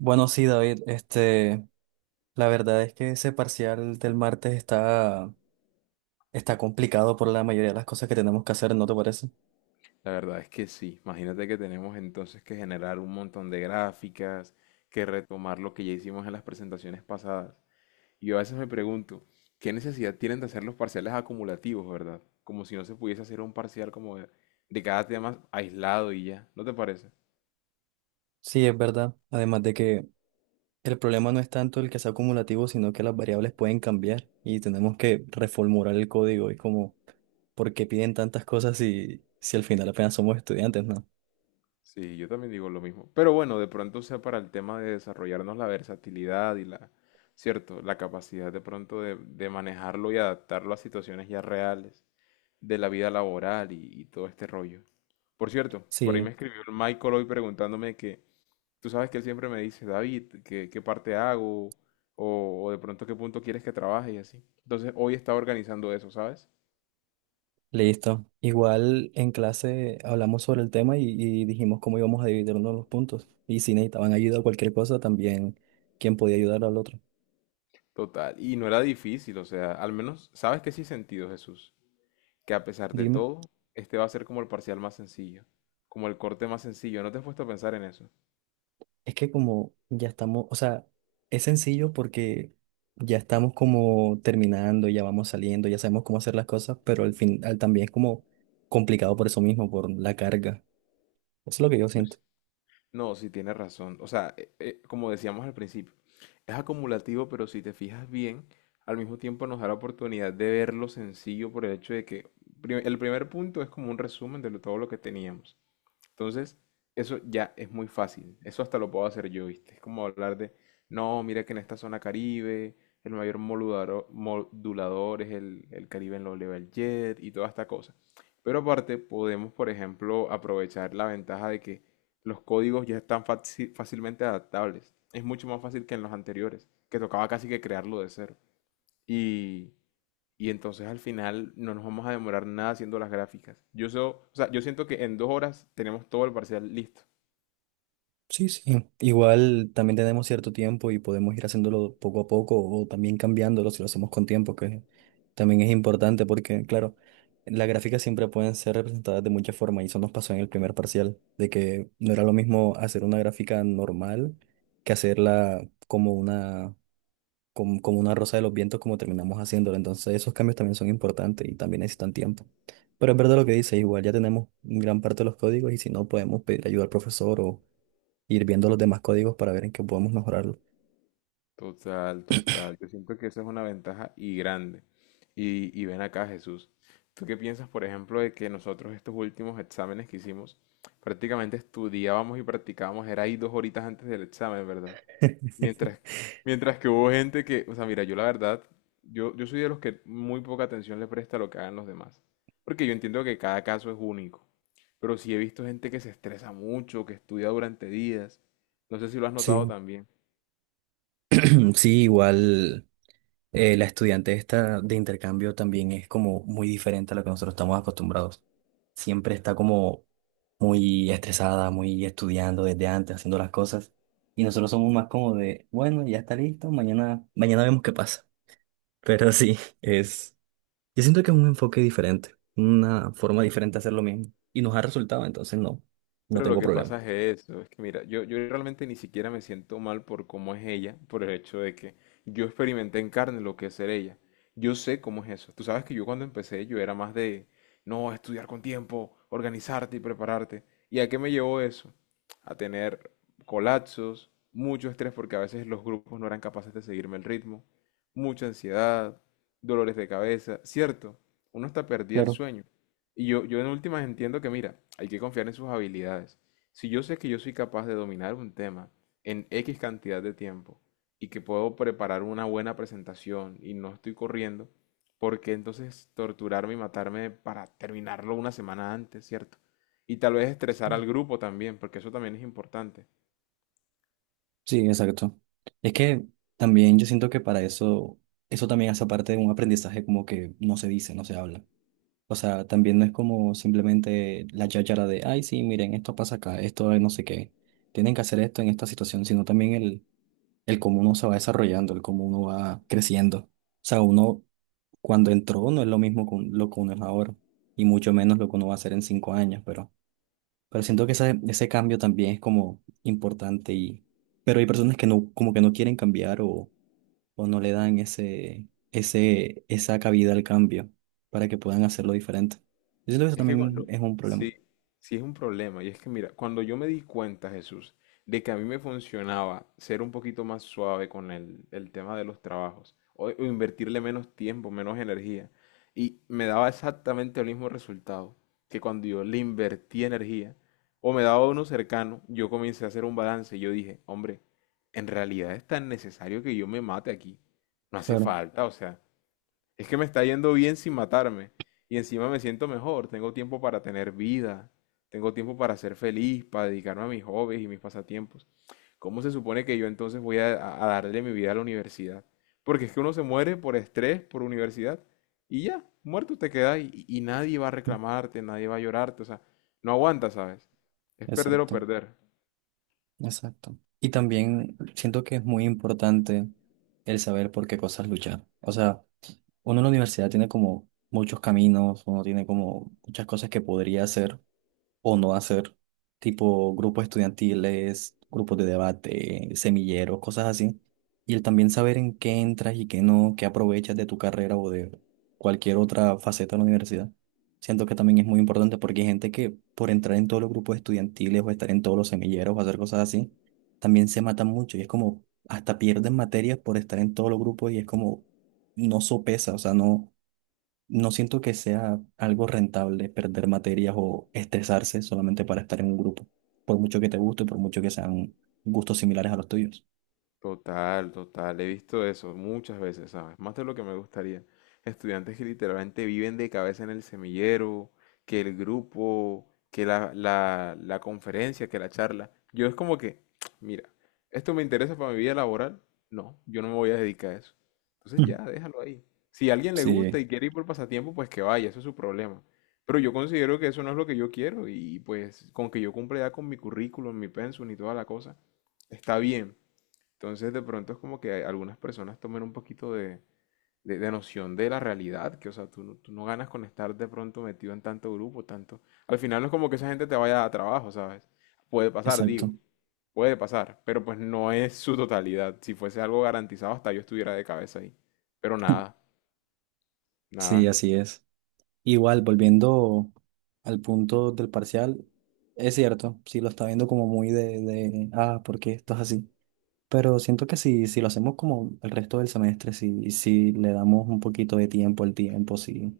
Bueno, sí, David, la verdad es que ese parcial del martes está complicado por la mayoría de las cosas que tenemos que hacer, ¿no te parece? La verdad es que sí. Imagínate que tenemos entonces que generar un montón de gráficas, que retomar lo que ya hicimos en las presentaciones pasadas. Y yo a veces me pregunto, ¿qué necesidad tienen de hacer los parciales acumulativos, verdad? Como si no se pudiese hacer un parcial como de cada tema aislado y ya. ¿No te parece? Sí, es verdad. Además de que el problema no es tanto el que sea acumulativo, sino que las variables pueden cambiar y tenemos que reformular el código. Es como, ¿por qué piden tantas cosas si al final apenas somos estudiantes, ¿no? Sí, yo también digo lo mismo. Pero bueno, de pronto sea para el tema de desarrollarnos la versatilidad y la, cierto, la capacidad de pronto de manejarlo y adaptarlo a situaciones ya reales de la vida laboral y todo este rollo. Por cierto, por ahí me Sí. escribió el Michael hoy preguntándome que, tú sabes que él siempre me dice, David, ¿qué parte hago? O de pronto qué punto quieres que trabaje y así. Entonces hoy estaba organizando eso, ¿sabes? Listo. Igual en clase hablamos sobre el tema y dijimos cómo íbamos a dividirnos los puntos. Y si necesitaban ayuda o cualquier cosa, también quién podía ayudar al otro. Total. Y no era difícil, o sea, al menos, ¿sabes qué sí he sentido, Jesús? Que a pesar de Dime. todo, este va a ser como el parcial más sencillo, como el corte más sencillo. ¿No te has puesto a pensar en eso? Es que como ya estamos, o sea, es sencillo porque ya estamos como terminando, ya vamos saliendo, ya sabemos cómo hacer las cosas, pero al final también es como complicado por eso mismo, por la carga. Eso es lo que yo siento. No, sí tienes razón. O sea, como decíamos al principio, es acumulativo, pero si te fijas bien, al mismo tiempo nos da la oportunidad de verlo sencillo por el hecho de que el primer punto es como un resumen de todo lo que teníamos. Entonces, eso ya es muy fácil. Eso hasta lo puedo hacer yo, ¿viste? Es como hablar de, no, mira que en esta zona Caribe el mayor modulador es el Caribe en low level jet y toda esta cosa. Pero aparte, podemos, por ejemplo, aprovechar la ventaja de que los códigos ya están fácilmente adaptables. Es mucho más fácil que en los anteriores, que tocaba casi que crearlo de cero. Y y entonces al final no nos vamos a demorar nada haciendo las gráficas. Yo, o sea, yo siento que en 2 horas tenemos todo el parcial listo. Sí, sí. Igual también tenemos cierto tiempo y podemos ir haciéndolo poco a poco o también cambiándolo si lo hacemos con tiempo, que también es importante porque, claro, las gráficas siempre pueden ser representadas de muchas formas y eso nos pasó en el primer parcial, de que no era lo mismo hacer una gráfica normal que hacerla como una, como, como una rosa de los vientos como terminamos haciéndola. Entonces esos cambios también son importantes y también necesitan tiempo. Pero es verdad lo que dice, igual ya tenemos gran parte de los códigos y si no podemos pedir ayuda al profesor o ir viendo los demás códigos para ver en qué podemos mejorarlo. Total, total. Yo siento que esa es una ventaja y grande. Y ven acá, Jesús. ¿Tú qué piensas, por ejemplo, de que nosotros estos últimos exámenes que hicimos, prácticamente estudiábamos y practicábamos, era ahí 2 horitas antes del examen, ¿verdad? Mientras, mientras que hubo gente que, o sea, mira, yo la verdad, yo soy de los que muy poca atención le presta a lo que hagan los demás. Porque yo entiendo que cada caso es único. Pero sí he visto gente que se estresa mucho, que estudia durante días. No sé si lo has notado Sí, también. sí, igual la estudiante esta de intercambio también es como muy diferente a lo que nosotros estamos acostumbrados. Siempre está como muy estresada, muy estudiando desde antes, haciendo las cosas. Y nosotros somos más como de, bueno, ya está listo, mañana, mañana vemos qué pasa. Pero sí, es, yo siento que es un enfoque diferente, una forma diferente de hacer lo mismo. Y nos ha resultado, entonces no, no Pero lo tengo que problema. pasa es eso, es que mira, yo realmente ni siquiera me siento mal por cómo es ella, por el hecho de que yo experimenté en carne lo que es ser ella. Yo sé cómo es eso. Tú sabes que yo cuando empecé yo era más de, no, estudiar con tiempo, organizarte y prepararte. ¿Y a qué me llevó eso? A tener colapsos, mucho estrés porque a veces los grupos no eran capaces de seguirme el ritmo, mucha ansiedad, dolores de cabeza, ¿cierto? Uno hasta perdía el Claro. sueño. Y yo en últimas entiendo que, mira, hay que confiar en sus habilidades. Si yo sé que yo soy capaz de dominar un tema en X cantidad de tiempo y que puedo preparar una buena presentación y no estoy corriendo, ¿por qué entonces torturarme y matarme para terminarlo una semana antes, ¿cierto? Y tal vez estresar al grupo también, porque eso también es importante. Sí, exacto. Es que también yo siento que para eso, eso también hace parte de un aprendizaje como que no se dice, no se habla. O sea, también no es como simplemente la cháchara de, ay, sí, miren, esto pasa acá, esto es no sé qué. Tienen que hacer esto en esta situación, sino también el cómo uno se va desarrollando, el cómo uno va creciendo. O sea, uno cuando entró no es lo mismo con lo que uno es ahora, y mucho menos lo que uno va a hacer en 5 años, pero siento que ese cambio también es como importante y... Pero hay personas que no, como que no quieren cambiar o no le dan ese, ese, esa cabida al cambio para que puedan hacerlo diferente. Yo siento que eso Es que también cuando, es un problema. sí, sí es un problema. Y es que mira, cuando yo me di cuenta, Jesús, de que a mí me funcionaba ser un poquito más suave con el tema de los trabajos, o invertirle menos tiempo, menos energía, y me daba exactamente el mismo resultado que cuando yo le invertí energía, o me daba uno cercano, yo comencé a hacer un balance y yo dije, hombre, en realidad es tan necesario que yo me mate aquí. No hace Claro, falta, o sea, es que me está yendo bien sin matarme. Y encima me siento mejor. Tengo tiempo para tener vida. Tengo tiempo para ser feliz, para dedicarme a mis hobbies y mis pasatiempos. ¿Cómo se supone que yo entonces voy a darle mi vida a la universidad? Porque es que uno se muere por estrés, por universidad. Y ya, muerto te quedas y nadie va a reclamarte, nadie va a llorarte. O sea, no aguantas, ¿sabes? Es perder o exacto, perder. exacto. Y también siento que es muy importante el saber por qué cosas luchar. O sea, uno en la universidad tiene como muchos caminos, uno tiene como muchas cosas que podría hacer o no hacer, tipo grupos estudiantiles, grupos de debate, semilleros, cosas así. Y el también saber en qué entras y qué no, qué aprovechas de tu carrera o de cualquier otra faceta de la universidad. Siento que también es muy importante porque hay gente que por entrar en todos los grupos estudiantiles o estar en todos los semilleros o hacer cosas así, también se matan mucho y es como hasta pierden materias por estar en todos los grupos y es como no sopesa, o sea, no, no siento que sea algo rentable perder materias o estresarse solamente para estar en un grupo, por mucho que te guste, por mucho que sean gustos similares a los tuyos. Total, total. He visto eso muchas veces, ¿sabes? Más de lo que me gustaría. Estudiantes que literalmente viven de cabeza en el semillero, que el grupo, que la conferencia, que la charla. Yo es como que, mira, ¿esto me interesa para mi vida laboral? No, yo no me voy a dedicar a eso. Entonces Ujú. ya, déjalo ahí. Si a alguien le gusta Sí, y quiere ir por pasatiempo, pues que vaya, eso es su problema. Pero yo considero que eso no es lo que yo quiero y pues con que yo cumpla ya con mi currículum, mi pensum y toda la cosa, está bien. Entonces, de pronto es como que algunas personas tomen un poquito de noción de la realidad, que, o sea, tú, tú no ganas con estar de pronto metido en tanto grupo, tanto... Al final no es como que esa gente te vaya a trabajo, ¿sabes? Puede pasar, digo, exacto. puede pasar, pero pues no es su totalidad. Si fuese algo garantizado, hasta yo estuviera de cabeza ahí. Pero nada, Sí, nada, así es. Igual, volviendo al punto del parcial, es cierto, sí lo está viendo como muy ah, ¿por qué esto es así? Pero siento que si lo hacemos como el resto del semestre, si le damos un poquito de tiempo al tiempo, si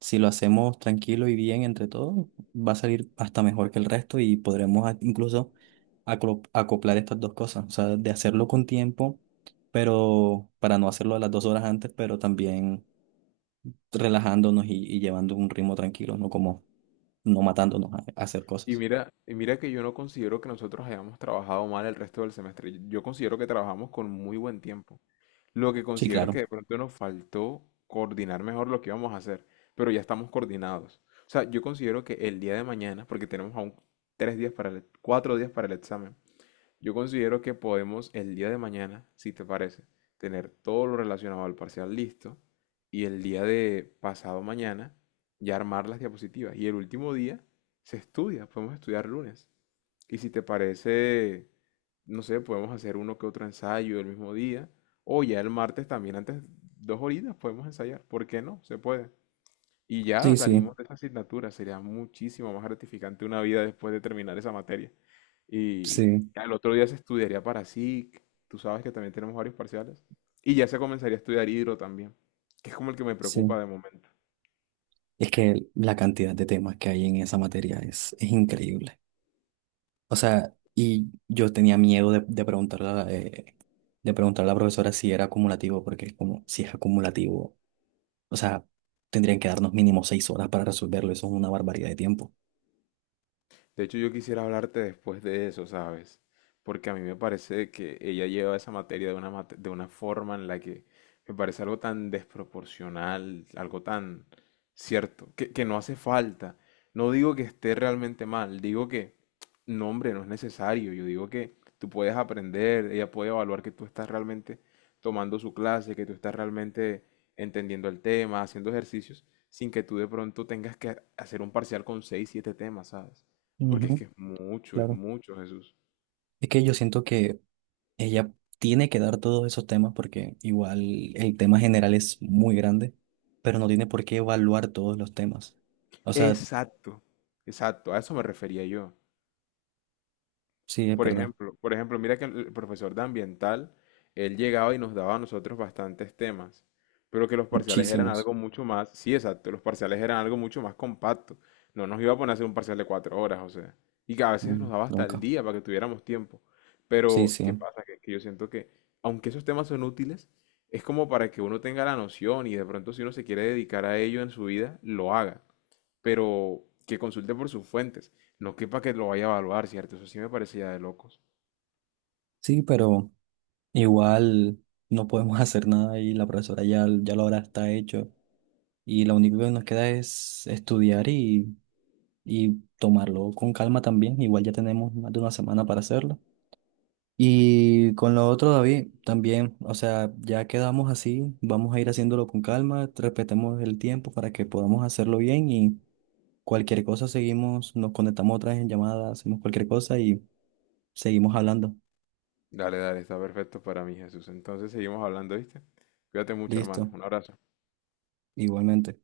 si lo hacemos tranquilo y bien entre todos, va a salir hasta mejor que el resto y podremos incluso acoplar estas dos cosas. O sea, de hacerlo con tiempo, pero para no hacerlo a las 2 horas antes, pero también relajándonos y llevando un ritmo tranquilo, no como no matándonos a hacer y cosas. mira, y mira que yo no considero que nosotros hayamos trabajado mal el resto del semestre. Yo considero que trabajamos con muy buen tiempo. Lo que Sí, considero es que claro. de pronto nos faltó coordinar mejor lo que íbamos a hacer, pero ya estamos coordinados. O sea, yo considero que el día de mañana, porque tenemos aún 3 días para el, 4 días para el examen, yo considero que podemos el día de mañana, si te parece, tener todo lo relacionado al parcial listo y el día de pasado mañana ya armar las diapositivas. Y el último día se estudia, podemos estudiar lunes. Y si te parece, no sé, podemos hacer uno que otro ensayo el mismo día o ya el martes también antes, 2 horitas podemos ensayar. ¿Por qué no? Se puede. Y ya Sí, sí, salimos de esa asignatura. Sería muchísimo más gratificante una vida después de terminar esa materia. Y sí, al otro día se estudiaría para SIC. Tú sabes que también tenemos varios parciales. Y ya se comenzaría a estudiar hidro también, que es como el que me preocupa sí. de momento. Es que la cantidad de temas que hay en esa materia es increíble. O sea, y yo tenía miedo de preguntarle a de preguntarle a la profesora si era acumulativo, porque es como, si es acumulativo, o sea, tendrían que darnos mínimo 6 horas para resolverlo, eso es una barbaridad de tiempo. De hecho, yo quisiera hablarte después de eso, ¿sabes? Porque a mí me parece que ella lleva esa materia de una forma en la que me parece algo tan desproporcional, algo tan cierto, que no hace falta. No digo que esté realmente mal, digo que, no, hombre, no es necesario. Yo digo que tú puedes aprender, ella puede evaluar que tú estás realmente tomando su clase, que tú estás realmente entendiendo el tema, haciendo ejercicios, sin que tú de pronto tengas que hacer un parcial con seis, siete temas, ¿sabes? Porque es que Ujú, es claro. mucho, Jesús. Es que yo siento que ella tiene que dar todos esos temas porque igual el tema general es muy grande, pero no tiene por qué evaluar todos los temas. O sea, Exacto, exacto, a eso me refería yo. sí, es verdad, Por ejemplo, mira que el profesor de ambiental, él llegaba y nos daba a nosotros bastantes temas, pero que los parciales eran muchísimos, algo mucho más, sí, exacto, los parciales eran algo mucho más compacto. No nos iba a poner a hacer un parcial de 4 horas, o sea, y que a veces mm, nos daba hasta el nunca. día para que tuviéramos tiempo. Sí, Pero, sí, ¿qué pasa? Que yo siento que, aunque esos temas son útiles, es como para que uno tenga la noción y de pronto si uno se quiere dedicar a ello en su vida, lo haga pero que consulte por sus fuentes, no que para que lo vaya a evaluar, ¿cierto? Eso sí me parece ya de locos. sí, pero... Igual no podemos hacer nada y la profesora ya, ya lo habrá está hecho. Y lo único que nos queda es estudiar y tomarlo con calma también. Igual ya tenemos más de una semana para hacerlo. Y con lo otro, David, también, o sea, ya quedamos así, vamos a ir haciéndolo con calma, respetemos el tiempo para que podamos hacerlo bien y cualquier cosa seguimos, nos conectamos otra vez en llamada, hacemos cualquier cosa y seguimos hablando. Dale, dale, está perfecto para mí, Jesús. Entonces seguimos hablando, ¿viste? Cuídate mucho, hermano. Listo, Un abrazo. igualmente.